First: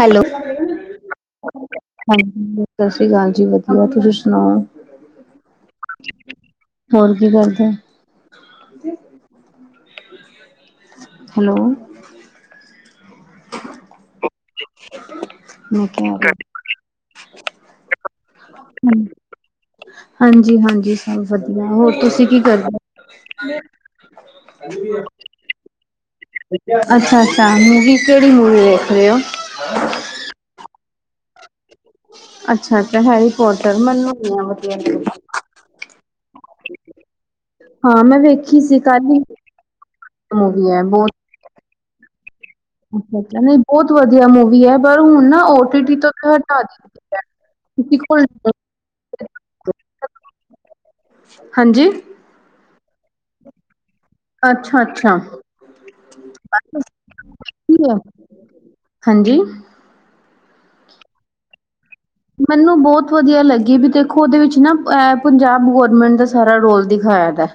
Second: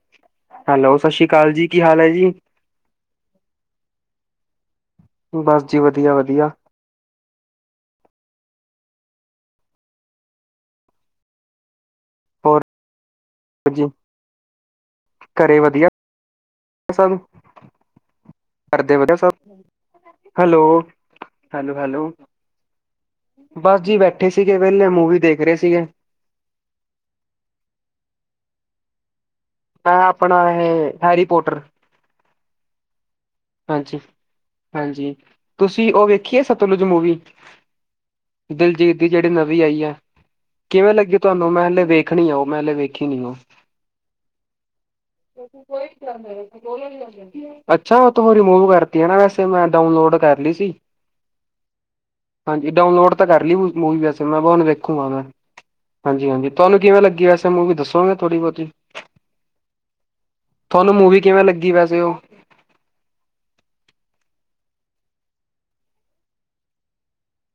Hello hello ਸਤਿ [unintelligible] ਸ਼੍ਰੀ ਅਕਾਲ ਜੀ ਕੀ ਹਾਲ ਹੈ ਜੀ ਸਾਸੀ ਕਾਲ ਜੀ ਵਧੀਆ ਤੁਸੀਂ ਸੁਣਾਓ? ਬਸ ਜੀ ਵਧੀਆ, ਵਧੀਆ। ਹੋਰ ਕੀ ਕਰਦੇ। ਹੈਲੋ। ਹੋਰ [unintelligible] ਘਰੇ ਵਧੀਆ। ਠੀਕਾ-ਠੀਕਾ। ਅਸ [unintelligible] ਘਰਦੇ ਵਧੀਆ ਸਭ। ਹਾਂਜੀ, ਹੈਲੋ ਹਾਂਜੀ ਸਭ ਵਧੀਆ ਹੈਲੋ ਹੋਰ ਹੈਲੋ ਤੁਸੀਂ ਕੀ ਕਰਦੇ ਹੋ। ਬਸ ਜੀ ਬੈਠੇ ਸੀਗੇ ਵੇਹਲੇ, ਮੂਵੀ ਦੇਖ ਰਹੇ ਸੀਗੇ। ਅੱਛਾ, ਅੱਛਾ ਮੂਵੀ, ਕਿਹੜੀ ਮੂਵੀ ਵੇਖ ਰਹੇ ਹੋ। ਮੈਂ ਆਪਣਾ ਇਹ ਹੈਰੀ ਪੋਟਰ। ਅੱਛਾ ਅੱਛਾ ਹੈਰੀ ਪੋਟਰ ਮੈਨੂੰ ਨੀ ਆ ਵਧੀਆ ਹਾਂਜੀ-ਹਾਂਜੀ, ਲੱਗਦੀ। ਤੁਸੀਂ ਉਹ ਵੇਖੀਏ ਸਤਲੁਜ ਮੂਵੀ। ਹਾਂ ਮੈਂ ਵੇਖੀ ਸੀ ਦਿਲਜੀਤ ਦੀ ਕੱਲ ਹੀ ਜਿਹੜੀ ਨਵੀਂ ਆਈ ਐ, ਮੂਵੀ ਹੈ ਕਿਵੇਂ ਬਹੁਤ ਲੱਗੀ ਤੁਹਾਨੂੰ, ਮੈਂ ਹਲੇ ਵੇਖ ਵੇਖਣੀ ਏ ਉਹ ਮੈਂ ਹਲੇ ਵੇਖੀ ਅੱਛਾ ਨੀ। ਅੱਛਾ ਨਹੀਂ ਬਹੁਤ ਵਧੀਆ ਮੂਵੀ ਹੈ ਪਰ ਹੁਣ ਨਾ ਓ ਟੀ ਟੀ ਤੋਂ ਹਟਾ ਅੱਛਾ ਦਿੱਤੀ ਉਹ ਤੋਂ ਹੈ। ਰਿਮੂਵ ਕਰਤੀ ਨਾ ਵੈਸੇ ਮੈਂ ਡਾਊਨਲੋਡ ਕਰ ਲਈ ਸੀ। ਹਾਂਜੀ ਹਾਂਜੀ ਡਾਊਨਲੋਡ ਤਾਂ ਕਰ ਲਈ ਮੂਵੀ ਵੈੇਸੇ ਮੈਂ ਹੁਣ ਅੱਛਾ ਵੇਖੂੰਗਾ ਅੱਛਾ ਮੈਂ। ਹਾਂਜੀ-ਹਾਂਜੀ, ਤੁਹਾਨੂੰ ਕਿਵੇਂ ਲੱਗੀ ਵੈਸੇ ਮੂਵੀ ਦੱਸੋਗੇ ਥੋੜ੍ਹੀ ਬਹੁਤੀ। ਹਾਂਜੀ। ਥੋਨੂੰ ਮੂਵੀ ਕਿਵੇਂ ਲੱਗੀ ਵੈਸੇ ਉਹ। ਮੈਨੂੰ ਬਹੁਤ ਵਧੀਆ ਲੱਗੀ ਵੀ ਦੇਖੋ ਉਹਦੇ ਵਿੱਚ ਨਾ ਅ ਪੰਜਾਬ ਗੌਰਮੈਂਟ ਦਾ ਸਾਰਾ ਰੋਲ ਦਿਖਾਇਆ ਵਾ।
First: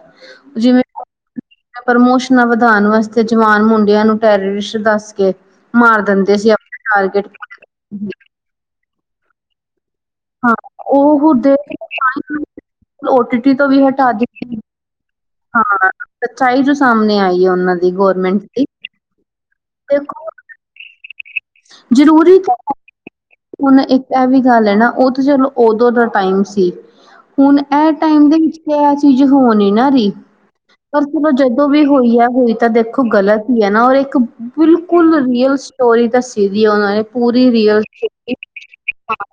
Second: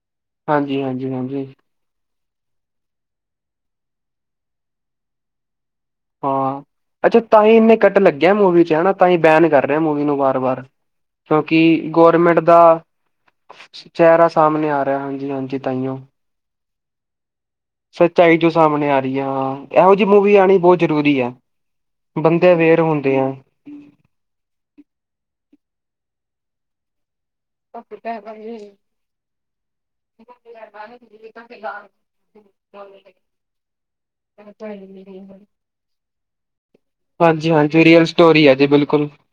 ਹਾਂਜੀ-ਹਾਂਜੀ-ਹਾਂਜੀ। ਪ੍ਰਮੋਸ਼ਨਾਂ ਵਧਾਅਨ ਵਾਸਤੇ, ਜਵਾਨ ਮੁੰਡਿਆਂ ਨੂੰ ਟੈਰਰਿਸਟ ਦੱਸ ਕੇ ਮਾਰ ਦਿੰਦੇ ਸੀ ਹਾਂ ਆਪਣੇ ਅੱਛਾ ਟਾਰਗੇਟ ਤਾਂ ਹੀ ਇੰਨੇ ਕੱਟ ਲੱਗਿਆ ਮੂਵੀ ਚ ਹਨਾ, ਤਾਂ ਹੀ ਬੈਨ ਕਰ ਰਿਹਾ ਮੂਵੀ ਨੂੰ ਬ ਹਾਂ ਵਾਰ ਉਹ ਹੁਦੇ ਕਿਉਂਕਿ ਗੌਰਮੈਂਟ ਦਾ ਓ ਟੀ ਟੀ ਤੋਂ ਵੀ ਹਟਾ ਚਿਹਰਾ ਦਿੱਤੀ ਸਾਹਮਣੇ ਆ ਰਿਹਾ। ਹਾਂਜੀ-ਹਾਂਜੀ, ਹਾਂ ਤਾਹੀਓ। ਸੱਚਾਈ ਜੋ ਸਾਹਮਣੇ ਆਈ ਏ ਉਹਨਾਂ ਦੀ। ਸੱਚਾਈ ਗੌਰਮੈਂਟ ਜੋ ਦੀ ਸਾਹਮਣੇ ਆ ਰਹੀ ਆ, ਹਾਂ ਇਹੋ ਜਿਹੀ ਦੇਖੋ ਮੂਵੀ ਆਉਣੀ ਬਹੁਤ ਜ਼ਰੂਰੀ ਆ। ਜ਼ਰੂਰੀ ਤੇ ਬੰਦੇ ਅਵੇਅਰ ਹੈ ਹੁੰਦੇ ਹੁਣ ਇੱਕ ਇਹ ਵੀ ਗੱਲ ਏ ਨਾ, ਉਹ ਤਾਂ ਚਲੋ ਓਦੋਂ ਦਾ ਟਾਈਮ ਸੀ। ਹੁਣ ਇਹ ਟਾਈਮ ਦੇ ਵਿੱਚ ਤੇ ਇਹ ਚੀਜ਼ ਹੋ ਨਹੀ ਨਾ ਰਹੀ, ਪਰ ਚਲੋ ਜਦੋਂ ਵੀ ਹੋਈ ਆ ਹੋਈ ਤਾਂ ਦੇਖੋ ਗਲਤ ਈ ਏ ਨਾ, ਔਰ ਇੱਕ ਬਿਲਕੁਲ ਰੀਅਲ ਸਟੋਰੀ ਦੱਸੀ ਉਹਨਾਂ ਨੇ ਪੂਰੀ ਹਾਂਜੀ ਰੀਅਲ ਹਾਂਜੀ ਸਟੋਰੀ ਹੈ ਜੀ ਬਿਲਕੁਲ [unintelligible]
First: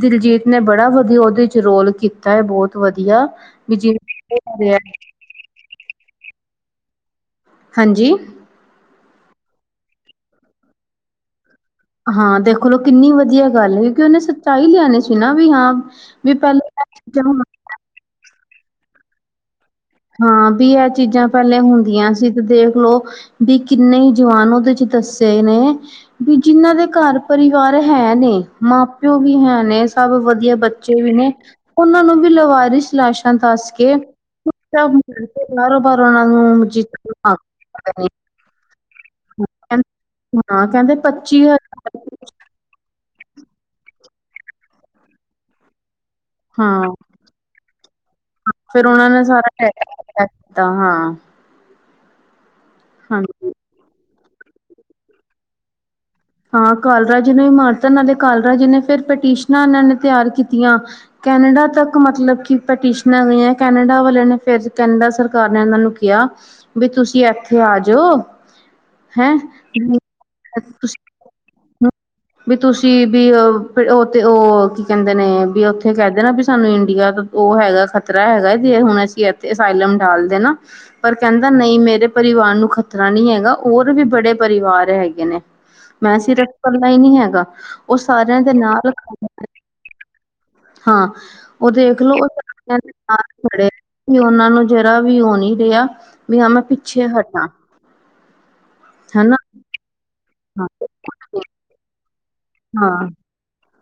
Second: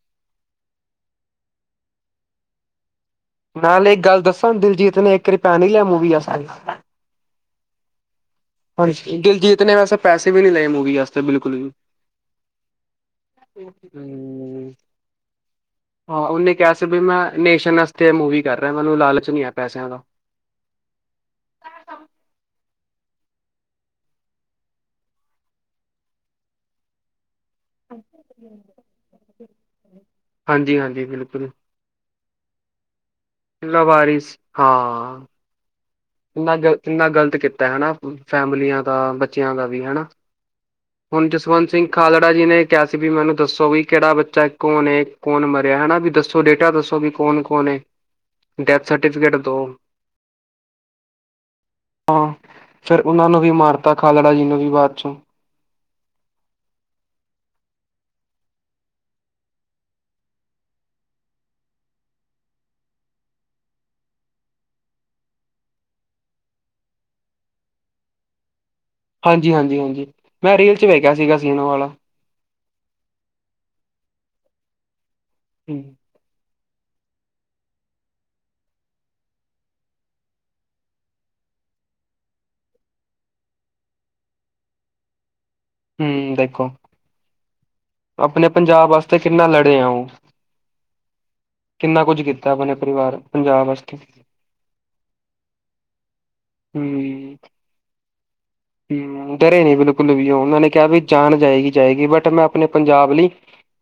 ਦਿਲਜੀਤ ਨੇ ਬੜਾ ਵਧੀਆ ਉਹਦੇ ਚ ਰੋਲ ਕੀਤਾ ਐ, ਬਹੁਤ ਵਧੀਆ। ਵੀ ਨਾਲੇ ਇੱਕ ਗੱਲ ਦੱਸਾ, ਜਿਵੇਂ ਦਿਲਜੀਤ ਨੇ ਇੱਕ ਰਪੈ ਨੀ ਲਿਆ ਮੂਵੀ ਆਸਤੇ। ਹਾਂਜੀ? ਹਾਂਜੀ, ਦਿਲਜੀਤ ਨੇ ਵੈਸੇ ਪੈਸੇ ਵੀ ਨਹੀਂ ਲਏ ਮੂਵੀ ਆਸਤੇ ਬਿਲਕੁਲ ਵੀ। ਹਾਂ ਦੇਖ ਲਓ ਕਿੰਨੀ ਵਧੀਆ ਗੱਲ ਕਿਉਂਕਿ ਉਹਨੇ ਸੱਚਾਈ ਹੂੰ ਲਿਆਣੀ ਸੀ ਨਾ ਵੀ ਹਾਂ ਵੀ ਪਹਿਲਾਂ [unintelligible] ਤੇ ਮੂਵੀ ਕਰ ਰਿਹਾ ਮੈਨੂੰ ਲਾਲਚ ਨੀ ਐ ਪੈਸਿਆਂ ਦਾ ਹਾਂ ਵੀ ਇਹ ਚੀਜ਼ਾਂ ਪਹਿਲੇ ਹੁੰਦੀਆਂ ਸੀ, ਤੇ ਦੇਖ ਲਓ ਵੀ ਕਿੰਨੇ ਈ ਜਵਾਨ ਉਹਦੇ ਚ ਦੱਸੇ ਨੇ ਵੀ ਜਿੰਨਾਂ ਦੇ ਘਰ ਪਰਿਵਾਰ ਹੈ ਨੇ ਮਾਂ ਪਿਓ ਵੀ ਹੈ ਨੇ ਸਭ ਵਧੀਆ ਹਾਂਜੀ ਬੱਚੇ ਹਾਂਜੀ ਵੀ ਨੇ ਬਿਲਕੁਲ ਪ ਉਹਨਾਂ ਨੂੰ ਵੀ ਲਵਾਰਿਸ ਲਾਸ਼ ਲਵਾਰਿਸ ਹਾਂ। ਬਾਹਰੋ ਬਾਹਰ ਉਨਾ ਇੰਨਾ ਗਲਤ ਇੰਨਾ ਗ਼ਲਤ ਕੀਤਾ ਹੈ ਨਾ ਫੈਮਲੀਆਂ ਦਾ ਬੱਚਿਆਂ ਨਾਲ ਦਾ ਵੀ ਹੈ ਨਾ। ਹੁਣ ਨਾ ਕਹਿੰਦੇ! ਹੁਣ ਪੱਚੀ ਜਸਵੰਤ ਸਿੰਘ ਹਜ਼ਾਰ ਖਾਲੜਾ ਜੀ ਨੇ ਕਿਹਾ ਸੀ ਵੀ ਮੈਨੂੰ ਦੱਸੋ ਵੀ ਕਿਹੜਾ ਬੱਚਾ ਕੌਣ ਏ ਕੌਣ ਮਰਿਆ ਹੈ ਨਾ ਵੀ ਦੱਸੋ? ਓਥੋਂ ਡੇਟਾ ਹਾਂ ਦੱਸੋ ਵੀ ਕੌਣ ਕੌਣ ਏ ਡੈਥ ਫੇਰ ਉਹਨਾਂ ਨੇ ਸਰਟੀਫਿਕੇਟ ਸਾਰਾ ਦਉ। ਟੈਕਸ ਕੀਤਾ ਹਾਂ ਹਾਂ ਫਿਰ ਉਹਨਾਂ ਨੂੰ ਹਾਂਜੀ ਵੀ ਮਾਰਤਾ ਖਾਲੜਾ ਜੀ ਨੂੰ ਵੀ ਬਾਅਦ ਚੋਂ ਹਾਂ ਕਾਲਰਾਂ ਜੀ ਨੂੰ ਵੀ ਮਾਰਤਾ ਨਾਲੇ ਕਾਲਰਾ ਜੀ ਨੇ ਫਿਰ ਪਟੀਸ਼ਨਾਂ ਇਹਨਾਂ ਨੇ ਤਿਆਰ ਕੀਤੀਆਂ। ਕੈਨੇਡਾ ਤੱਕ ਮਤਲਬ ਕਿ ਪੈਟੀਸ਼ਨਾਂ ਗਈਆਂ ਕੈਨੇਡਾ ਵਾਲੇ ਨੇ ਫਿਰ ਕੈਨੇਡਾ ਸਰਕਾਰ ਨੇ ਇਹਨਾਂ ਨੂੰ ਕਿਹਾ। ਬੀ ਤੁਸੀਂ ਇੱਥੇ ਆ ਜਾਓ। ਹੈਂ ਹਾਂਜੀ, ਹਾਂਜੀ, ਹਾਂਜੀ ਮੈਂ ਰੀਲ 'ਚ ਤੁਸੀਂ ਵੇਖਿਆ ਸੀਗਾ ਸੀਨ ਉਹ ਵਾਲਾ। ਵੀ ਤੁਸੀਂ ਵੀ ਉਹ ਤੇ ਉਹ ਕੀ ਕਹਿੰਦੇ ਨੇ ਵੀ ਉੱਥੇ ਕਹਿ। ਵੀ ਸਾਨੂੰ ਇੰਡੀਆ ਦਾ ਉਹ ਹੈਗਾ ਖ਼ਤਰਾ ਹੈਗਾ ਜੇ ਹੁਣ ਅਸੀਂ ਇੱਥੇ ਅਸਾਇਲਮ ਡਾਲ ਦੇਣਾ। ਪਰ ਕਹਿੰਦਾ ਨਹੀਂ ਮੇਰੇ ਪਰਿਵਾਰ ਨੂੰ ਖ਼ਤਰਾ ਨਹੀਂ ਹੈਗਾ ਹੋਰ ਵੀ ਬੜੇ ਪਰਿਵਾਰ ਹੈਗੇ ਨੇ। ਮੈਂ ਹਮ ਸਿਰਫ ਦੇਖੋ ਕੱਲਾ ਨਹੀਂ ਹੈਗਾ। ਉਹ ਸਾਰਿਆਂ ਆਪਣੇ ਦੇ ਪੰਜਾਬ ਨਾਲ ਵਾਸਤੇ ਕਿੰਨਾ ਲੜੇ ਆ ਉਹ। ਹਾਂ ਉਹ ਦੇਖ ਕਿੰਨਾ ਲੋ ਕੁੱਝ ਉਹ ਕੀਤਾ ਆਪਣੇ ਸਾਰਿਆ ਦੇ ਪਰਿਵਾਰ ਪੰਜਾਬ ਖੜੇ ਵਾਸਤੇ ਉਹਨਾਂ ਨੂੰ ਜਰਾ ਵੀ ਉਹ ਨੀ ਰਿਹਾ। ਵੀ ਹਾ ਮੈਂ ਪਿੱਛੇ ਹਮ ਹਟਾਂ। ਹਨਾ ਹਮ ਡਰੇ ਨਹੀਂ ਬਿਲਕੁਲ ਵੀ ਉਹ ਉਹਨਾਂ ਨੇ ਕਿਹਾ ਵੀ ਜਾਣ ਜਾਏਗੀ ਜਾਏਗੀ ਬਟ ਮੈਂ ਆਪਣੇ ਹਾਂ ਪੰਜਾਬ ਲਈ।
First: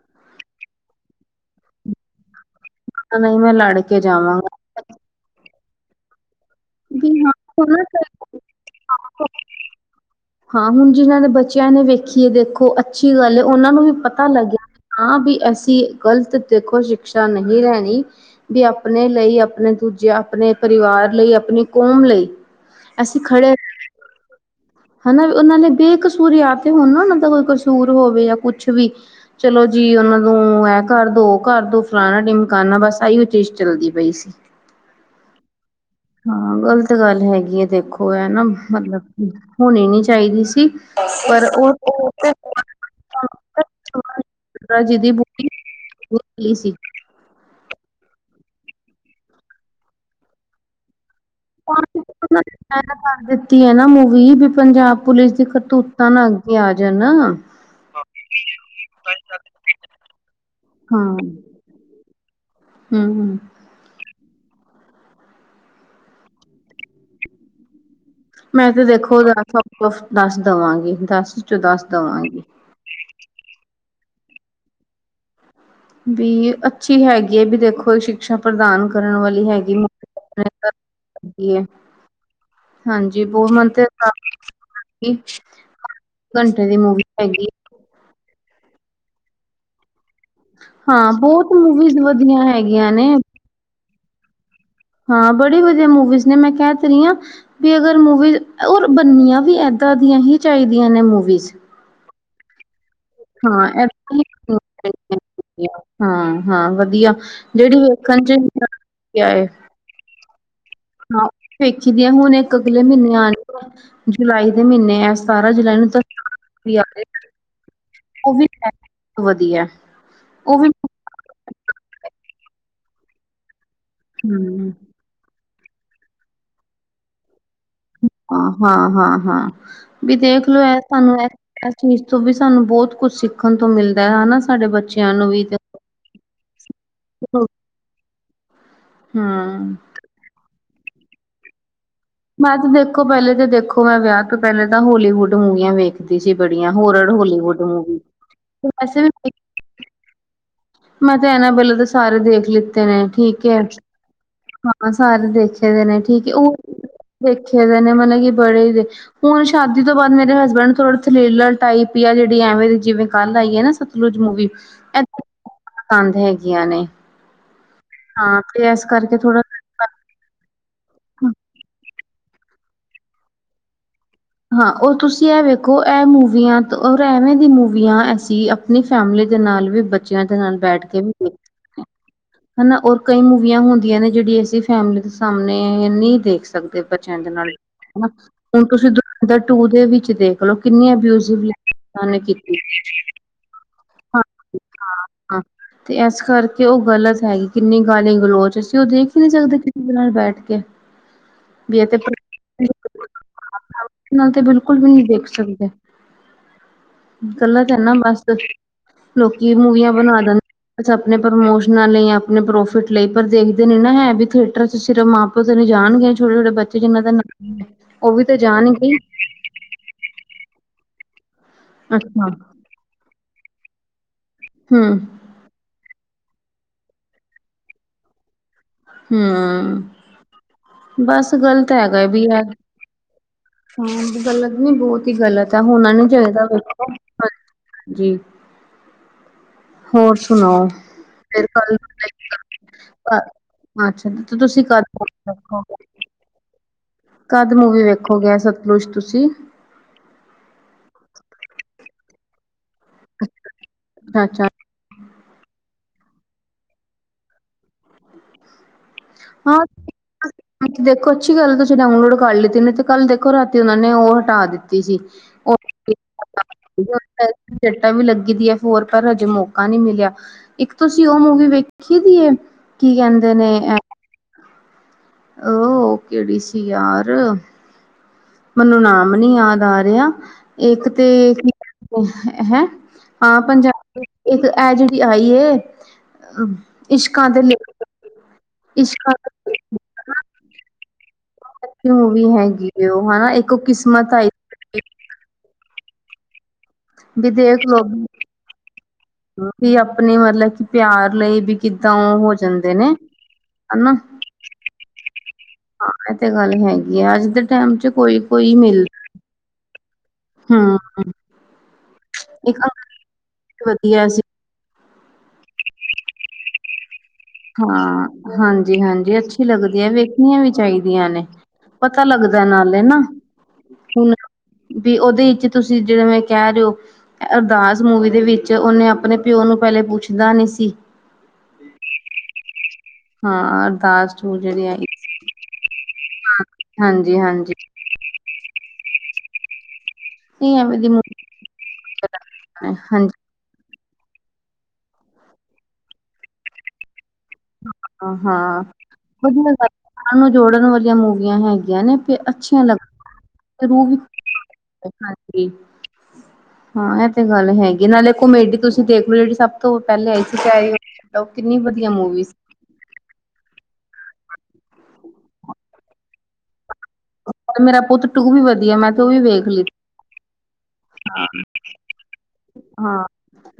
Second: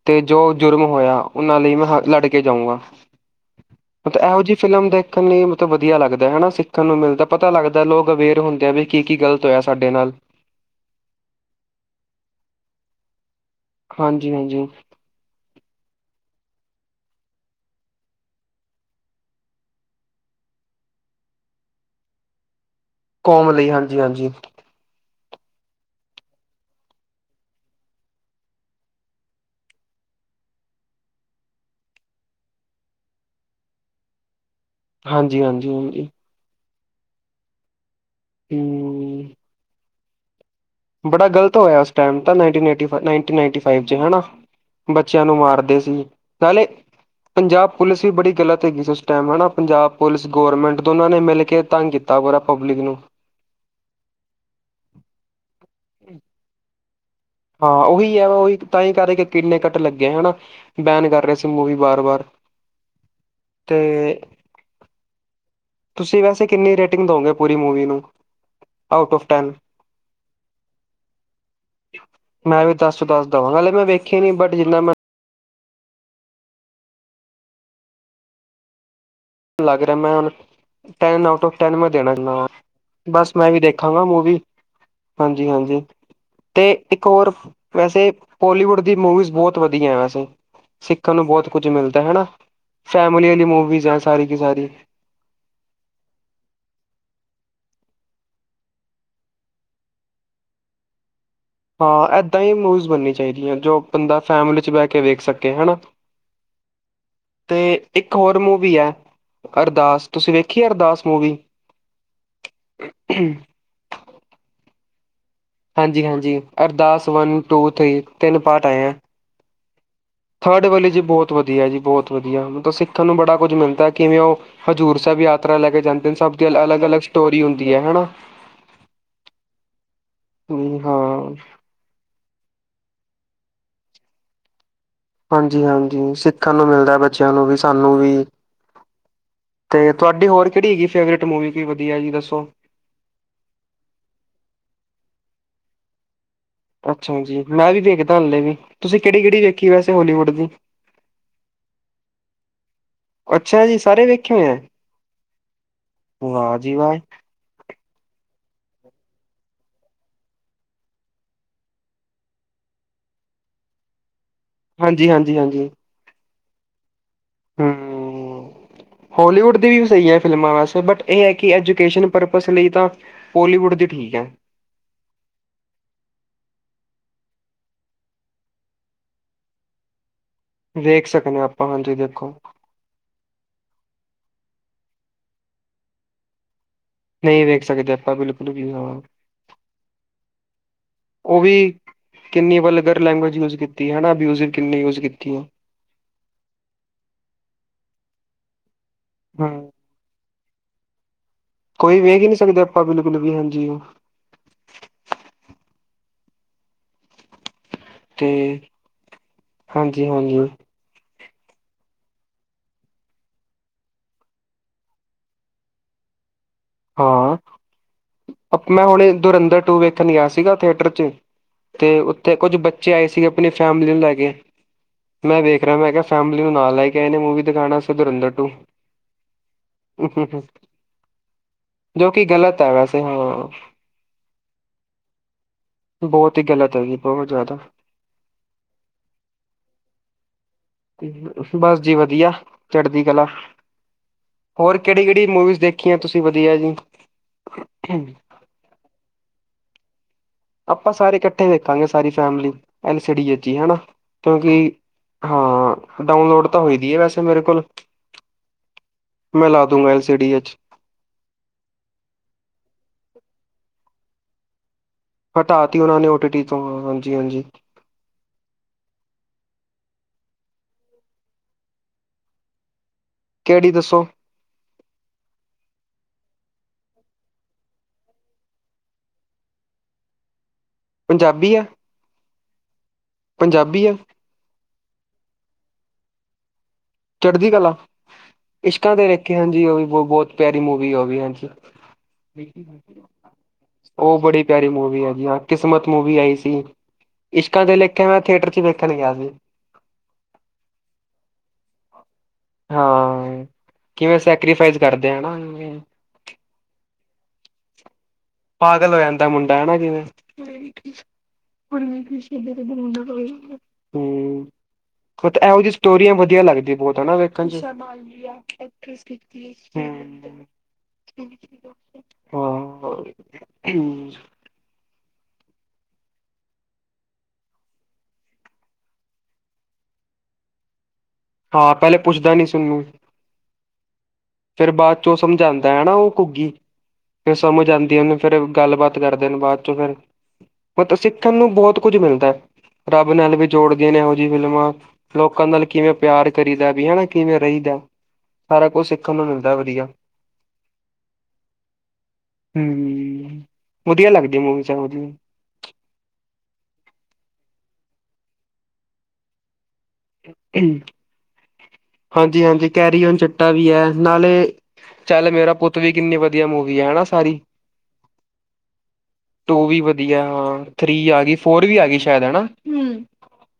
ਤੇ ਜੋ ਜੁਰਮ ਹੋਇਆ ਉਹਨਾਂ ਲਈ ਮੈਂ ਲੜਕੇ ਜਾਊਂਗਾ। ਨਹੀਂ ਮੈਂ ਲੜ ਕੇ ਮਤਲਬ ਇਹੋ ਜਾਵਾਂਗਾ। ਜਿਹੀ ਫਿਲਮ ਦੇਖਣ ਲਈ ਮਤਲਬ ਵਧੀਆ ਲੱਗਦਾ ਹੈ ਨਾ ਸਿੱਖਣ ਨੂੰ ਜੀ ਮਿਲਦਾ ਹਾਂ ਪਤਾ ਲੱਗਦਾ ਉਹਨਾਂ ਲੋਕ ਅਵੇਅਰ ਹੁੰਦੇ ਆ ਵੀ ਕੀ ਕੀ ਗਲਤ ਤੇ ਹੋਏਆ ਸਾਡੇ ਨਾਲ ਹਾਂ ਹੁਣ ਜਿਨਾਂ ਨੇ ਬੱਚਿਆਂ ਨੇ ਵੇਖੀਏ ਦੇਖੋ ਅੱਛੀ ਗੱਲ ਹੈ ਉਹਨਾਂ ਨੂੰ ਵੀ ਪਤਾ ਹਾਂਜੀ ਲੱਗਿਆ। ਹਾਂਜੀ ਹਾਂ ਵੀ ਅਸੀਂ ਗ਼ਲਤ ਦੇਖੋ ਸ਼ਿਕਸ਼ਾ ਨਹੀਂ ਲੈਣੀ। ਵੀ ਆਪਣੇ ਲਈ ਆਪਣੇ ਦੂਜੇ ਆਪਣੇ ਪਰਿਵਾਰ ਲਈ ਆਪਣੀ ਕੌਮ ਲਈ। ਅਸੀਂ ਕੌਮ ਖੜੇ ਰ ਲਈ ਹਾਂਜੀ, ਹਾਂਜੀ। ਹੈ ਨਾ ਵੀ, ਉਹਨਾਂ ਨੇ ਬੇਕਸੂਰ ਯਾ, ਤੇ ਹੁਣ ਨਾ ਉਹਨਾਂ ਦਾ ਕੋਈ ਕਸੂਰ ਹੋਵੇ, ਯਾ ਕੁਛ ਵੀ। ਚਲੋ ਜੀ, ਉਹਨਾਂ ਨੂੰ ਐਂ ਕਰਦੋ, ਓ ਕਰਦੋ ਫਲਾਣਾ ਢੀਮਕਾਣਾ, ਬੱਸ ਐਈਓ ਚੀਜ਼ ਚੱਲਦੀ ਪਈ ਸੀ। ਹਾਂਜੀ-ਹਾਂਜੀ-ਹਾਂਜੀ। ਹਾਂ, ਗ਼ਲਤ ਗੱਲ ਹੈਗੀ ਏ, ਦੇਖੋ ਐਨਾ ਮਤਲਬ ਹੂੰ ਹੋਣੀ ਨੀ ਚਾਹੀਦੀ ਸੀ। ਬੜਾ ਪਰ ਗ਼ਲਤ ਉਹ ਹੋਇਆ, ਉਸ ਟਾਇਮ ਤੇ ਤਾਂ ਨਾਇੰਨਟੀ-ਨਾਈਂਟੀ ਫਾਇਵ 'ਚ ਹੈ ਨਾ। ਜਿਹਦੀ ਬੱਚਿਆਂ ਨੂੰ ਮਾਰਦੇ ਸੀ, ਬੋਲੀ ਨਾਲੇ ਸੀ ਪੰਜਾਬ ਪੁਲੀਸ ਵੀ ਬੜੀ ਗਲਤ ਹੈਗੀ ਸੀ ਉਸ ਟਾਈਮ। ਹਣਾ, ਪੰਜਾਬ ਪੁਲਿਸ ਗੌਰਮੈਂਟ ਦੋਨਾਂ ਨੇ ਮਿਲ ਕੇ ਤੰਗ ਕੀਤਾ, ਪੂਰਾ ਪਬਲਿਕ ਨੂੰ। ਗਲਤੀ ਐ ਨਾ ਵੀ ਹੋ ਗਈ ਵੀ ਪੰਜਾਬ ਪੁਲਿਸ ਦੀ ਕਰਤੂਤਾਂ ਨਾ ਅੱਗੇ ਆ ਜਾਣ। ਹਾਂ ਉਹੀ ਹੈ, ਉਹੀ ਤਾਂ ਹੀ ਕਰਦੇ ਕਿ ਕਿੰਨੇ ਕੱਟ ਲੱਗੇ ਹਣਾ। ਬੈਨ ਕਰ ਰਹੇ ਸੀ, ਮੂਵੀ ਬਾਰ-ਬਾਰ। ਹੂੰ, ਹੂੰ। ਤੇ ਤੁਸੀਂ ਵੈਸੇ ਕਿੰਨੀ ਰੇਟਿੰਗ ਦੋਗੇ, ਪੂਰੀ ਮੂਵੀ ਨੂੰ? ਮੈਂ ਤੇ ਆਊਟ ਦੇਖੋ, ਆਫ ਉਦੇ ਟੈਨ ਨਫਾ ਔਫ ਦੱਸ ਦਵਾਂਗੀ, ਦਸ ਵਿਚੋ ਦੱਸ ਦਵਾਂਗੀ। ਮੈਂ, ਵੀ ਦੱਸ ਚੋ ਦੱਸ ਦਵਾਂਗਾ ਲੇਕਿਨ ਮੈਂ ਵੇਖਿਆ ਨੀ, ਬਟ ਜਿੰਨਾਂ ਮੈਂ ਵੀ ਅੱਛੀ ਹੈਗੀ ਏ, ਵੀ ਦੇਖੋ ਸ਼ਿਕਸ਼ਾ-ਪ੍ਰਦਾਨ ਕਰਨ ਵਾਲੀ ਹੈਗੀ। ਲੱਗ ਰਿਹਾ ਮੈਂ ਹੁਨ, ਟੈਨ ਆਊਟ ਹੈਗੀ ਔਫ ਹੈ ਟੈਨ ਮੈਂ ਦੇਣਾ ਚਾਹੁੰਨਾਂ ਵਾਂ, ਹਾਂਜੀ ਬਸ ਮੈਂ ਬਹੁਤ ਵੀ ਮਨ ਤੇ ਦੇਖਾਂਗਾ ਮੂਵੀ, ਹਾਂਜੀ-ਹਾਂਜੀ ਘੰਟੇ ਤੇ, ਦੀ ਮੂਵੀ ਇੱਕ ਹੋਰ, ਹੈਗੀ ਵੈਸੇ ਪੋਲੀਵੁੱਡ ਦੀ ਮੂਵੀਜ਼ ਬਹੁਤ ਵਧੀਆ ਆਂ, ਵੈਸੇ, ਹਾਂ ਸਿੱਖਣ ਨੂੰ ਬਹੁਤ ਕੁਝ ਮੂਵੀਜ਼ ਮਿਲਦਾ ਹਣਾ, ਵਧੀਆ ਹੈਗੀਆਂ ਨੇ ਫੈਮਲੀ ਵਾਲੀ ਮੂਵੀਜ਼ ਆ, ਸਾਰੀ ਕੀ ਸਾਰੀ। ਹਾਂ, ਬੜੀ ਵਧੀਆ ਮੂਵੀਜ਼ ਨੇ, ਮੈਂ, ਕਹਿ ਤੇ ਰਹੀਂ ਆ, ਤੇ, ਅਗਰ ਮੂਵੀਜ਼ ਓਰ, ਬੰਨਨੀਆਂ ਵੀ ਐਦਾਂ ਦੀਆਂ ਹੀ ਚਾਹੀਦੀਆਂ ਨੇ, ਮੂਵੀਜ। ਹਾਂ ਐਦਾਂ ਹੀ ਮੂਵੀਜ਼ ਬਣਨੀ ਚਾਹੀਦੀਆਂ, ਜੋ ਏਦਾਂ ਬੰਦਾ ਹੀ ਫੈਮਿਲੀ'ਚ ਬਹਿਕੇ ਵੇਖ ਸਕੇ, ਹਣਾ, ਹਾਂ ਹਾਂ ਵਧੀਆ ਜਿਹੜੀ ਤੇ ਇੱਕ ਵੇਖਣ ਚ ਹੋਰ ਮੂਵੀ ਐ ਆਏ 'ਅਰਦਾਸ' ਤੁਸੀਂ ਵੇਖੀਏ 'ਅਰਦਾਸ'? ਹਾਂ, ਮੂਵੀ ਵੇਖੀਦੀਆਂ ਹੁਣ ਇੱਕ ਅਗਲੇ ਮਹੀਨੇ ਆ ਰਹੀ, ਜੁਲਾਈ ਦੇ ਮਹੀਨੇ ਐਸ। ਸਾਰਾ ਜਲਾਨ ਹਾਂਜੀ ਹਾਂਜੀ ਅਰਦਾਸ [unintelligible] ਵਨ ਟੂ ਥ੍ਰਰੀ ਉਹ ਤਿੰਨ ਵੀ ਪਾਰਟ ਆਏ ਹੈ ਵਧੀਆ। ਉਹ ਥਰਡ ਵੀ ਵਾਲੇ ਜੀ, ਬਹੁਤ ਵਧੀਆ ਜੀ, ਬਹੁਤ ਵਧੀਆ। ਮਤਲਬ ਸਿੱਖਣ ਨੂੰ ਬੜਾ ਕੁੱਝ ਮਿਲਦਾ, ਕਿਵੇਂ ਉਹ ਹਮ ਹਜ਼ੂਰ ਸਭ ਯਾਤਰਾ ਲੈਕੇ ਜਾਂਦੇਨ, ਸਭ ਦੀ ਅਲਗ-ਅਲਗ, ਸਟੋਰੀ ਹੁੰਦੀ ਹੈ ਹਾ। ਹਾਂ-ਹਾਂ-ਹਾਂ-ਹਾ, ਵੀ ਦੇਖਲੋ ਵੀ ਇਹ ਹਾਂ ਤੁਹਾਨੂੰ ਐ, ਅਸੀਂ ਇਸ ਚੀਜ਼ ਤੋਂ ਵੀ ਸਾਨੂੰ ਬਹੁਤ ਕੁਝ ਸਿੱਖਣ ਤੋਂ ਮਿਲਦਾ ਹੈ, ਹਨਾ ਸਾਡੇ ਬੱਚੇ ਹਾਂਜੀ-ਹਾਂਜੀ, ਸਿੱਖਣ ਨੂੰ ਮਿਲਦਾ ਬੱਚਿਆਂ ਨੂੰ ਵੀ, ਸਾਨੂੰ ਵੀ, ਹੂੰ। ਤੇ ਤੁਹਾਡੀ ਹੋਰ ਕਿਹੜੀ ਹੈਗੀ, ਫੇਵਰੇਟ ਮੂਵੀ ਕੀ ਵਧੀਆ ਜੀ, ਦੱਸੋ? ਮੈਂ ਤੇ ਦੇਖੋ, ਪਹਿਲੇ ਤੇ ਦੇਖੋ, ਮੈਂ ਵਿਆਹ ਤੋਂ ਪਹਿਲੇ ਤਾਂ ਹੋਲੀਵੁੱਡ ਮੂਵੀਆਂ ਵੇਖਦੀ। ਜੀ ਬੜੀਆਂ, ਹੋਰਰ ਅੱਛਾ ਜੀ ਹੋਲੀਵੁੱਡ ਮੂਵੀ, ਤੇ ਵੈਸੇ ਵੀ, ਕੀ, ਵੈਸੇ ਹੋਲੀਵੁੱਡ ਦੀ? ਮੈਂ, ਤਾਂ ਇਹਨਾਂ ਬਲੇ ਤਾਂ ਸਾਰੇ ਦੇਖ ਲਿੱਤੇ ਨੇ, ਠੀਕ ਏ। ਅੱਛਾ ਜੀ ਸਾਰੇ ਵੇਖੇ ਹੋਏ ਆ ਬਾਬਾ ਸਾਰੇ ਦੇਖੇਦੇ ਨੇ ਠੀਕ ਏ, ਉਹ ਵਾਹ ਜੀ ਵਾਹ ਦੇਖੇਦੇ ਨੇ, ਮਤਲਬ ਕੀ ਬੜੇ ਹੀ, ਹੁਣ, ਸ਼ਾਦੀ ਤੋਂ ਬਾਅਦ ਮੇਰੇ ਹਸਬੈਂਡ ਥੋੜੀ ਥਲੇਲੜ ਟਾਈਪ ਈ ਆ, ਜਿਹੜੀ ਐਵੇਂ, ਜਿਵੇਂ ਕੱਲ ਆਈਏ ਨਾ, ਸਤਲੁਜ ਮੂਵੀ। ਹਾਂਜੀ-ਹਾਂਜੀ-ਹਾਂਜੀ। ਕੰਧ ਹੈਗੀਆਂ ਨੇ। ਹਾਂ ਹੂੰ, ਤੇ ਇਸ ਕਰਕੇ ਥੋੜਾ ਹੋਲੀਵੁੱਡ ਦੀ ਵੀ ਸਹੀ ਹੈ, ਫਿਲਮਾਂ ਵੈਸੇ, ਬਟ ਇਹ ਹੈ ਕਿ, ਐਜੂਕੇਸ਼ਨ ਪਰਪਜ਼ ਲਈ ਤਾਂ ਬੋਲੀਵੁੱਡ ਦੀ ਠੀਕ ਐ। ਹਾਂ, ਉਹ ਤੁਸੀਂ ਐ ਵੇਖੋ, ਐ ਮੂਵੀਆਂ, ਔਰ ਐਵੇਂ ਦੀ ਮੂਵੀਆਂ, ਅਸੀਂ ਆ, ਅਪਣੀ ਫੈਮਲੀ ਦੇ ਨਾਲ ਵੀ, ਬੱਚਿਆਂ ਦੇ ਨਾਲ ਬੈਠਕੇ ਵੇਖ ਵੀ ਦੇਖ ਸਕਦੇ ਆਪਾਂ ਸਕਨੇ ਹਾਂ। ਹਾਂਜੀ ਦੇਖੋ ਹਨਾ, ਔਰ ਕਈ ਮੂਵੀਆਂ ਹੁੰਦੀਆਂ ਨੇ, ਜਿਹੜੀ ਅਸੀਂ ਫੈਮਿਲੀ ਦੇ ਸਾਹਮਣੇ ਨਹੀਂ ਦੇਖ ਸਕਦੇ ਬੱਚੇ, ਬੱਚਿਆਂ ਦੇ ਨਹੀਂ ਨਾਲ ਵੇਖ ਸਕਦੇ ਹਣਾ, ਆਪਾਂ ਬਿਲਕੁਲ ਹੁਣ ਵੀ ਹਾਂ ਤੁਸੀਂ ਧੁਰੰਦਰ ਟੂ ਦੇ ਵਿੱਚ ਦੇਖਲੋ ਕਿੰਨੀਆ ਉਹ ਅਬਯੁਜੀਵ ਨੇ। ਵੀ ਕੀਤੀ ਕਿੰਨੀ ਵਲਗਰ ਲੈਗਵੇਜ ਯੂਜ ਕੀਤੀ ਹਨਾ, ਹਾਂ ਅਬਿਊਜਿੰਗ ਕਿੰਨੀ ਯੂਜ ਕੀਤੀ ਹਾਂ ਆ। ਤੇ ਏਸ ਕਰਕੇ ਔ ਗ਼ਲਤ ਹੈਗੀ, ਕਿੰਨੀ ਗਾਲੀ ਗਲੋਚ, ਅਸੀਂ ਓਹ ਦੇਖ ਹੀ ਨੀ ਸਕਦੇ, ਹੂੰ ਉਦੇ ਨਾਲ ਬੈਠ ਕੇ। ਵੀ ਇਹ ਤੇ ਕੋਈ ਵੇਖ ਹੀ ਨੀ ਸਕਦੇ, ਅਪਾਂ ਬਿਲਕੁਲ ਵੀ ਹਾਂਜੀ ਔ। ਨਾਲ ਤੇ ਬਿਲਕੁਲ ਵੀ ਨੀ ਦੇਖ ਸਕਦੇ। ਕਰਨਾ, ਧਰਨਾ ਬਸ ਤੇ ਲੋਕੀ ਮੂਵੀਆਂ ਹਾਂਜੀ ਬਣਵਾ ਲੈਣ, ਹਾਂਜੀ ਅੱਛਾ ਅਪਣੇ ਪ੍ਰਮੋਸ਼ਨਾਂ ਲਈ ਯਾ ਅਪਣੇ ਪ੍ਰੋਫਿਟ ਲਈ ਪਰ ਦੇਖਦੇ ਨੀ ਨਾ ਹੈ, ਬੀ ਥੀਏਟਰ ਚ ਸਿਰਫ ਮਾ, ਔਦਾ ਤਾ ਜਾਣਗੇ ਛੋਟੇ-ਛੋਟੇ ਬੱਚੇ ਜਿੰਨ੍ਹਾਂ ਦੇ ਨ, ਹਾਂ ਓਹ ਵੀ ਤੇ ਜਾਣ, ਧਨੀਆ ਸੀਗਾ ਥੀਏਟਰ 'ਚ ਤੇ ਅੱਛਾ ਉੱਥੇ ਕੁੱਝ ਬੱਚੇ ਆਏ ਸੀਗੇ ਅਪਣੀ ਫੈਮਿਲੀ ਨੂੰ ਲੈ ਕੇ। ਹੂੰ ਮੈਂ ਵੇਖ ਰਿਆ ਮੈਂ ਕਿਹਾ ਫੈਮਲੀ ਨੂੰ ਨਾਲ ਲੈ ਕੇ ਆਏ ਨੇ ਮੂਵੀ ਦਿਖਾਣ ਅਸਤੇ ਧੂਰੰਦਰ ਟੂ ਹੂੰ ਬਸ ਗਲਤ ਹੈਗਾ ਏ ਜੋ ਬੀ ਕਿ ਐ। ਗ਼ਲਤ ਹੈ ਵੈਸੇ ਹਾਂ ਹਾਂ ਗਲਤ ਨੀ ਬੌਤ ਹੀ ਗਲਤ ਹੈ ਹੋਣਾ ਨੀ ਬਹੁਤ ਹੀ ਚਾਹੀਦਾ ਗ਼ਲਤ ਵੇਖੋ ਹੈਗੀ ਬਹੁਤ ਜ਼ਿਆਦਾ ਜੀ। ਹੋਰ ਸੁਣਾਓ। ਫਿਰ ਤੇ ਕੱਲ ਬਸ ਜੀ ਵਧੀਆ ਚੜ੍ਹਦੀ ਕਲਾ। ਅੱਛਾ ਤੇ ਤੁਸੀਂ ਹੋਰ ਕਦ ਕੇੜੀ-ਕੇੜੀ ਮੂਵੀਜ਼ ਵੇਖੋਗੇ ਦੇਖੀਐ ਤੁਸੀਂ ਵਧੀਆ ਜੀ। ਕਦ ਮੂਵੀ ਵੇਖੋਗੇ ਐ ਸਤਲੁਸ਼ ਤੁਸੀਂ ਆਪਾਂ ਸਾਰੇ ਕੱਠੇ ਵੇਖਾਂਗੇ ਸਾਰੀ ਫੈਮਲੀ ਐਲ ਸੀ ਡੀ 'ਚ ਈ ਹੈਨਾ ਅੱਛਾ ਅੱਛਾ ਕਿਉਂਕਿ ਹਾਂ ਡਾਊਨਲੋਡ ਤਾਂ ਹੋਈ ਦੀ ਏ ਵੈਸੇ ਮੇਰੇ ਕੋਲ ਮੈਂ ਲਾ ਦੂਗਾ ਐਸ ਸੀ ਡੀ 'ਚ ਹ ਤੇ ਦੇਖੋ ਅੱਛੀ ਗੱਲ ਤੁਸੀਂ ਡਾਊਨਲੋਡ ਕਰ ਲਿੱਤੀ ਨੀ ਤੇ ਕੱਲ ਦੇਖੋ ਰਾਤੀ ਉਹਨਾਂ ਨੇ ਓ ਹਟਾ ਦਿੱਤੀ ਸੀ। ਹਟਾ ਤੀ ਓਨਾਂ ਨੇ ਓ ਟੀ-ਟੀ ਤੋਂ ਹਾਂਜੀ -ਹਾਂਜੀ। ਟਾ ਵੀ ਲੱਗੀ ਦੀ ਐ ਹੋਰ ਪਰ ਹਜੇ ਮੌਕਾ ਨੀ ਮਿਲਿਆ।। ਇੱਕ ਤੁਸੀਂ ਓ ਮੂਵੀ ਵੇਖੀ ਦੀ ਏ ਕੀ ਕੈਂਣ ਕੇੜੀ ਦੱਸੋ। ਓ ਕੇੜੀ ਸੀ ਯਾਰ ਮੈਨੂੰ ਨਾਮ ਨੀ ਯਾਦ ਆ ਰਿਆ। ਏਕ ਤੇ ਕੀ ਪੰਜਾਬੀ ਆ ਹੈਂ ਹਾਂ ਪੰਜਾਬੀ ਇੱਕ ਐ ਜੇੜੀ ਆਈ ਏ ਇਸ਼ਕਾਂ ਤੇ ਚੜ੍ਹਦੀ ਲੇ ਕਲਾ ਇਸ਼ਕਾਂ ਦੇ ਲੇਖੇ ਹਾਂਜੀ ਓਹ ਵੀ ਬੋ ਬੋਤ ਪਿਆਰੀ ਮੂਵੀ ਆ ਓ ਵੀ ਹਾਂਜੀ। ਮੂਵੀ ਹੈਗੀ ਏ ਓਹ ਹੈਨਾ ਏਕ ਓ ਕਿਸਮਤ ਉਹ ਆਈ। ਬੜੀ ਪਿਆਰੀ ਸੀ ਮੂਵੀ ਆ ਜੀ ਆ ਕਿਸਮਤ ਮੂਵੀ ਆਈ ਸੀ ਵੀ ਦੇਖ ਇਸ਼ਕਾਂ ਦੇ ਲਿਖੇ ਮੈਂ ਥੀਏਟਰ 'ਚ ਵੇਖਣ ਗਿਆ ਸੀ। ਹੀ ਅਪਣੀ ਮਤਲਬ ਕਿ ਪਿਆਰ ਲਈ ਬੀ ਕਿੱਦਾਂ ਓ ਹੋ ਜਾਂਦੇ ਨੇ ਹਾਂ। ਹਨਾ ਕਿਵੇਂ ਸੈਕਰੀਫਾਈਸ ਕਰਦੇ ਹਨਾ ਹਾਂ। ਐ ਤੇ ਗੱਲ ਹੈਗੀ ਆ ਅੱਜ ਦੇ ਟੈਮ 'ਚ ਕੋਈ ਕੋਈ ਮਿਲ ਪਾਗਲ ਹੋ ਜਾਂਦਾ ਮੁੰਡਾ ਹੈਨਾ ਜਿਵੇਂ ਹੂੰ ਇੱਕ ਅੰਗਰੇਜ਼ ਵਧੀਆ ਸੀ ਹੂੰ ਹਤ ਐਹੋ ਜੀ ਸਟੋਰੀਆਂ ਵਧੀਆ ਲੱਗਦੀ ਬੌਤ ਹਨਾ ਵੇ ਹਾਂ ਹਾਂਜੀ-ਹਾਂਜੀ ਅੱਛੀ ਲੱਗਦੀ ਐ ਵੇਖਣੀਆਂ ਵੀ ਚਾਈਦੀਆਂ ਨੇ। ਪਤਾ ਹੂੰ ਲੱਗਦੈ ਨਾਲੇ ਨਾ ਹੁਣ ਬੀ ਓਦੇ 'ਚ ਤੁਸੀਂ ਜੇੜਾ ਮੈਂ ਕੈ ਰੇ ਓ। ਅਰਦਾਸ ਮੂਵੀ ਦੇ ਵਿੱਚ ਉਨੇ ਅਪਣੇ ਪਿਓ ਨੂੰ ਪੈਲੇ ਪੁੱਛਦਾ ਨੀ ਸੀ। ਹਾਂ ਪੈਲੇ ਪੁੱਛਦਾ ਨੀ ਸੀ ਉਨੂੰ ਹਾਂ ਅਰਦਾਸ ਟੂ ਜੇੜੀ ਆਈ। ਤੋ ਸਮਝਾਂਦੈ ਹੈਨਾ ਓ ਘੁੱਗੀ ਹਾਂਜੀ, ਫੇਰ ਹਾਂਜੀ ਸਮਝ ਆਂਦ ਦੀ ਓਨੂੰ ਫਿਰ ਗੱਲਬਾਤ ਕਰਦੇ ਨੇ ਬਾਦ 'ਚ ਫਿਰ ਨਹੀਂ ਐਵੇਂ ਦੀ ਉਤੋ ਮੂਵੀ ਸਿੱਖਣ ਨੂੰ ਬੌਤ ਕੁੱਝ ਮਿਲਦੈ ਰੱਬ ਹਾਂਜੀ ਨਾਲ ਵੀ ਜੋੜ ਗੇ ਨੇ ਇਹੋ ਜਿ ਫਿਲਮਾਂ ਲੋਕਾਂ ਨਾਲ ਕਿਵੇਂ ਪਿਆਰ ਕਰੀ ਦਾ ਬੀ ਹੈਨਾ। ਅ ਹਾਂ ਨੂੰ ਵਧੀਆ ਮਿਲਦਾ [unintelligible] ਨੂੰ ਜੋੜਨ ਵਾਲੀਆਂ ਮੂਵੀਆਂ ਹੈਗੀਆਂ ਨੇ। ਤੇ ਅੱਛੀਆਂ ਹੂੰ ਲੱਗ ਵਧੀਆ ਲੱਗਦੀਆ ਮੂਵੀ ਸਾਨੂੰ ਉਹਦੀ ਕੀ ਹਾਂ ਇਹ ਤੇ ਗੱਲ ਹੈਗੀ ਨਾਲੇ ਕੁਮੇਡੀ ਤੁਸੀਂ ਦੇਖ ਲੋ ਜਿਹੜੀ ਸ ਤੋਂ, ਪੈਲੇ ਆਈ ਸੀ [unintelligible] ਓ ਕਿੰਨੀ ਵਧੀਆ ਮੂਵੀ ਸੀ। ਹਾਂਜੀ-ਹਾਂਜੀ ਕੈਰੀ ਓਨ ਚਿਟਾ ਵੀ ਹੈ, ਨਾਲੇ ਚੱਲ ਮੇਰਾ ਪੁੱਤ ਵੀ ਕਿੰਨੀ ਵਧੀਆ ਮੂਵੀ ਹੈ ਹੈਨਾ ਸਾਰੀ, ਤੇ ਮੇਰਾ ਪੁੱਤ ਟੂ ਵੀ ਵਧੀਆ ਮੈਂ ਤੇ ਉਹ ਵੀ ਵੇਖ ਲਈ। ਟੂ ਵੀ ਵਧੀਆ ਹਾਂ, ਥ੍ਰਰੀ ਆ ਗਈ ਫੋਰ ਵੀ ਆ ਗਈ ਸ਼ਾਇਦ ਹਨਾ। ਹਾਂ,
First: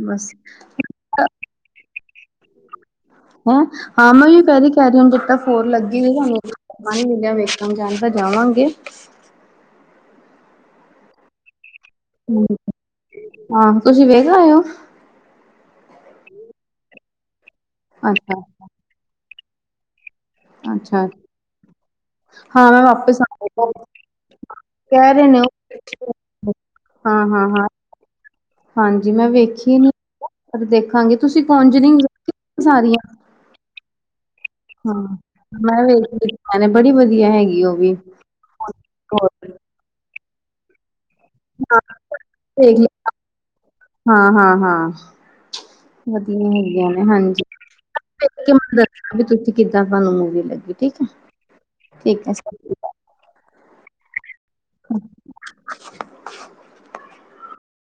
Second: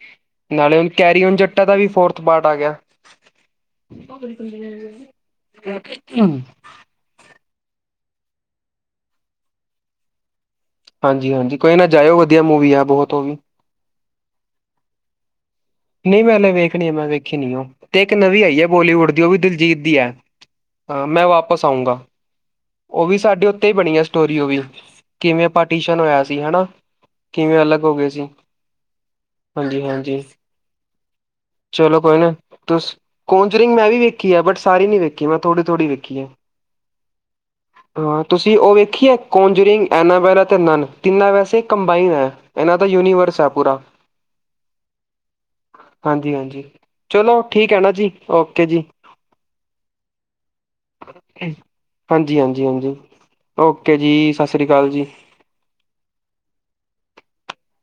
ਬਸ। ਕੈਰੀਓਨ ਜੱਟਾ ਦਾ ਵੀ ਫੋਰਥ ਪਾਰਟ ਆ ਗਿਆ। ਹਾਂ ਮੈ ਕਹਿ ਰਹੀ ਹਾਂ ਕੈਰੀ ਓਣ ਜੱਟਾ ਫਾਰ ਲੱਗੀ ਹੋਈ ਕੇ ਨਹੀਂ? ਹਾਂ ਨੀ ਮਿਲਿਆ, ਵੇਖਣ ਜਾਣ ਤਾਂ ਜਾਵਾਂਗੇ। ਹਾਂਜੀ- ਹਾਂਜੀ, ਕੋਈ ਨਾ ਜਾਇਓ ਵਧੀਆ ਮੂਵੀ ਆ ਬਹੁਤ ਉਹ ਵੀ ਹਾਂ, ਤੁਸੀਂ ਵੇਖ ਆਇਉ। ਨਹੀਂ ਮੈਂ ਹਲੇ ਵੇਖਣੀ ਏ ਮੈਂ ਵੇਖੀ ਨੀ ਉਹ, ਤੇ ਇੱਕ ਅੱਛਾ, ਨਵੀਂ ਆਈ ਹੈ ਬੋਲੀਵੁੱਡ ਦੀ, ਉਹ ਵੀ ਦਿਲਜੀਤ ਦੀ ਏ। ਹਾਂ, ਅੱਛਾ। ਮੈਂ ਵਾਪਸ ਆਊਂਗਾ। ਹਾਂ ਮੈਂ ਉਹ ਵੀ ਵਾਪਿਸ ਸਾਡੇ ਉੱਤੇ ਆਵਾਂ ਈ ਬਣੀ ਆ ਸਟੋਰੀ ਉਹ ਵੀ, ਕਹਿ ਰਹੇ ਨੇ ਕਿਵੇਂ ਪਾਟੀਸ਼ਨ ਉਹ ਹੋਇਆ ਸੀ ਹਨਾ। ਹਾਂ ਹਾਂ ਕਿਵੇਂ ਹਾਂ ਅਲੱਗ ਹੋ ਗਏ ਸੀ। ਹਾਂਜੀ, ਮੈਂ ਵੇਖੀ ਨੀ, ਹਾਂਜੀ-ਹਾਂਜੀ ਦੇਖਾਂਗੇ ਤੁਸੀਂ ਕੋਂਜਰਿਗ ਸਾਰੀ ਏ। ਕੋਜਰਿੰਗ ਮੈਂ ਵੀ ਵੇਖੀ ਹੈ, ਬਟ। ਸਾਰੀ ਨੀ ਵੇਖੀ, ਮੈਂ ਥੋੜ੍ਹੀ -ਥੋੜ੍ਹੀ ਵੇਖ ਵੇਖੀ ਏ, ਲਈ ਮੈਨੇ ਬੜੀ ਵਧੀਆ ਹੈਗੀ ਉਹ ਵੀ ਹਾਂ। ਤੁਸੀਂ ਉਹ ਵੇਖੀਏ, ਹੋਰ ਕੋਂਜਰਿੰਗ ਐਨਾ ਵੈਰਾ ਤੇ ਨਨ ਤਿੰਨਾ ਵੈ। ਸੀ ਏ ਕੰਬਾਈਨ ਹੈ, ਇਹਨਾਂ ਦੇਖ ਦਾ ਲ ਯੂਨੀਵਰਸ ਹੈ ਪੂਰਾ। ਹਾਂ -ਹਾਂ -ਹਾਂ, ਹਾਂਜੀ ਵਧੀਆ ਹਾਂਜੀ ਹੈਗੀਆਂ ਨੇ ਚਲੋ ਹਾਂਜੀ, ਠੀਕ ਹੈ ਨਾ ਜੀ ਪੇ ਕੇ ਮ। ਓਕੇ ਜੀ ਅਵੀ ਤੱਕ ਤੁਸੀਂ ਕਿੱਦਾਂ ਤੁਹਾਨੂੰ ਮੂਵੀ ਲੱਗੀ। ਠੀਕ ਹੈ ਉਕੇ, ਠੀਕ ਹੈ ਹਾਂਜੀ ਸਤਿ ਸ਼੍ਰੀ ਹਾਂਜੀ ਅਕਾਲ। ਹਾਂਜੀ, ਓਕੇ ਜੀ, ਸਤਿ ਸ੍ਰੀ ਅਕਾਲ ਜੀ। [inaudible]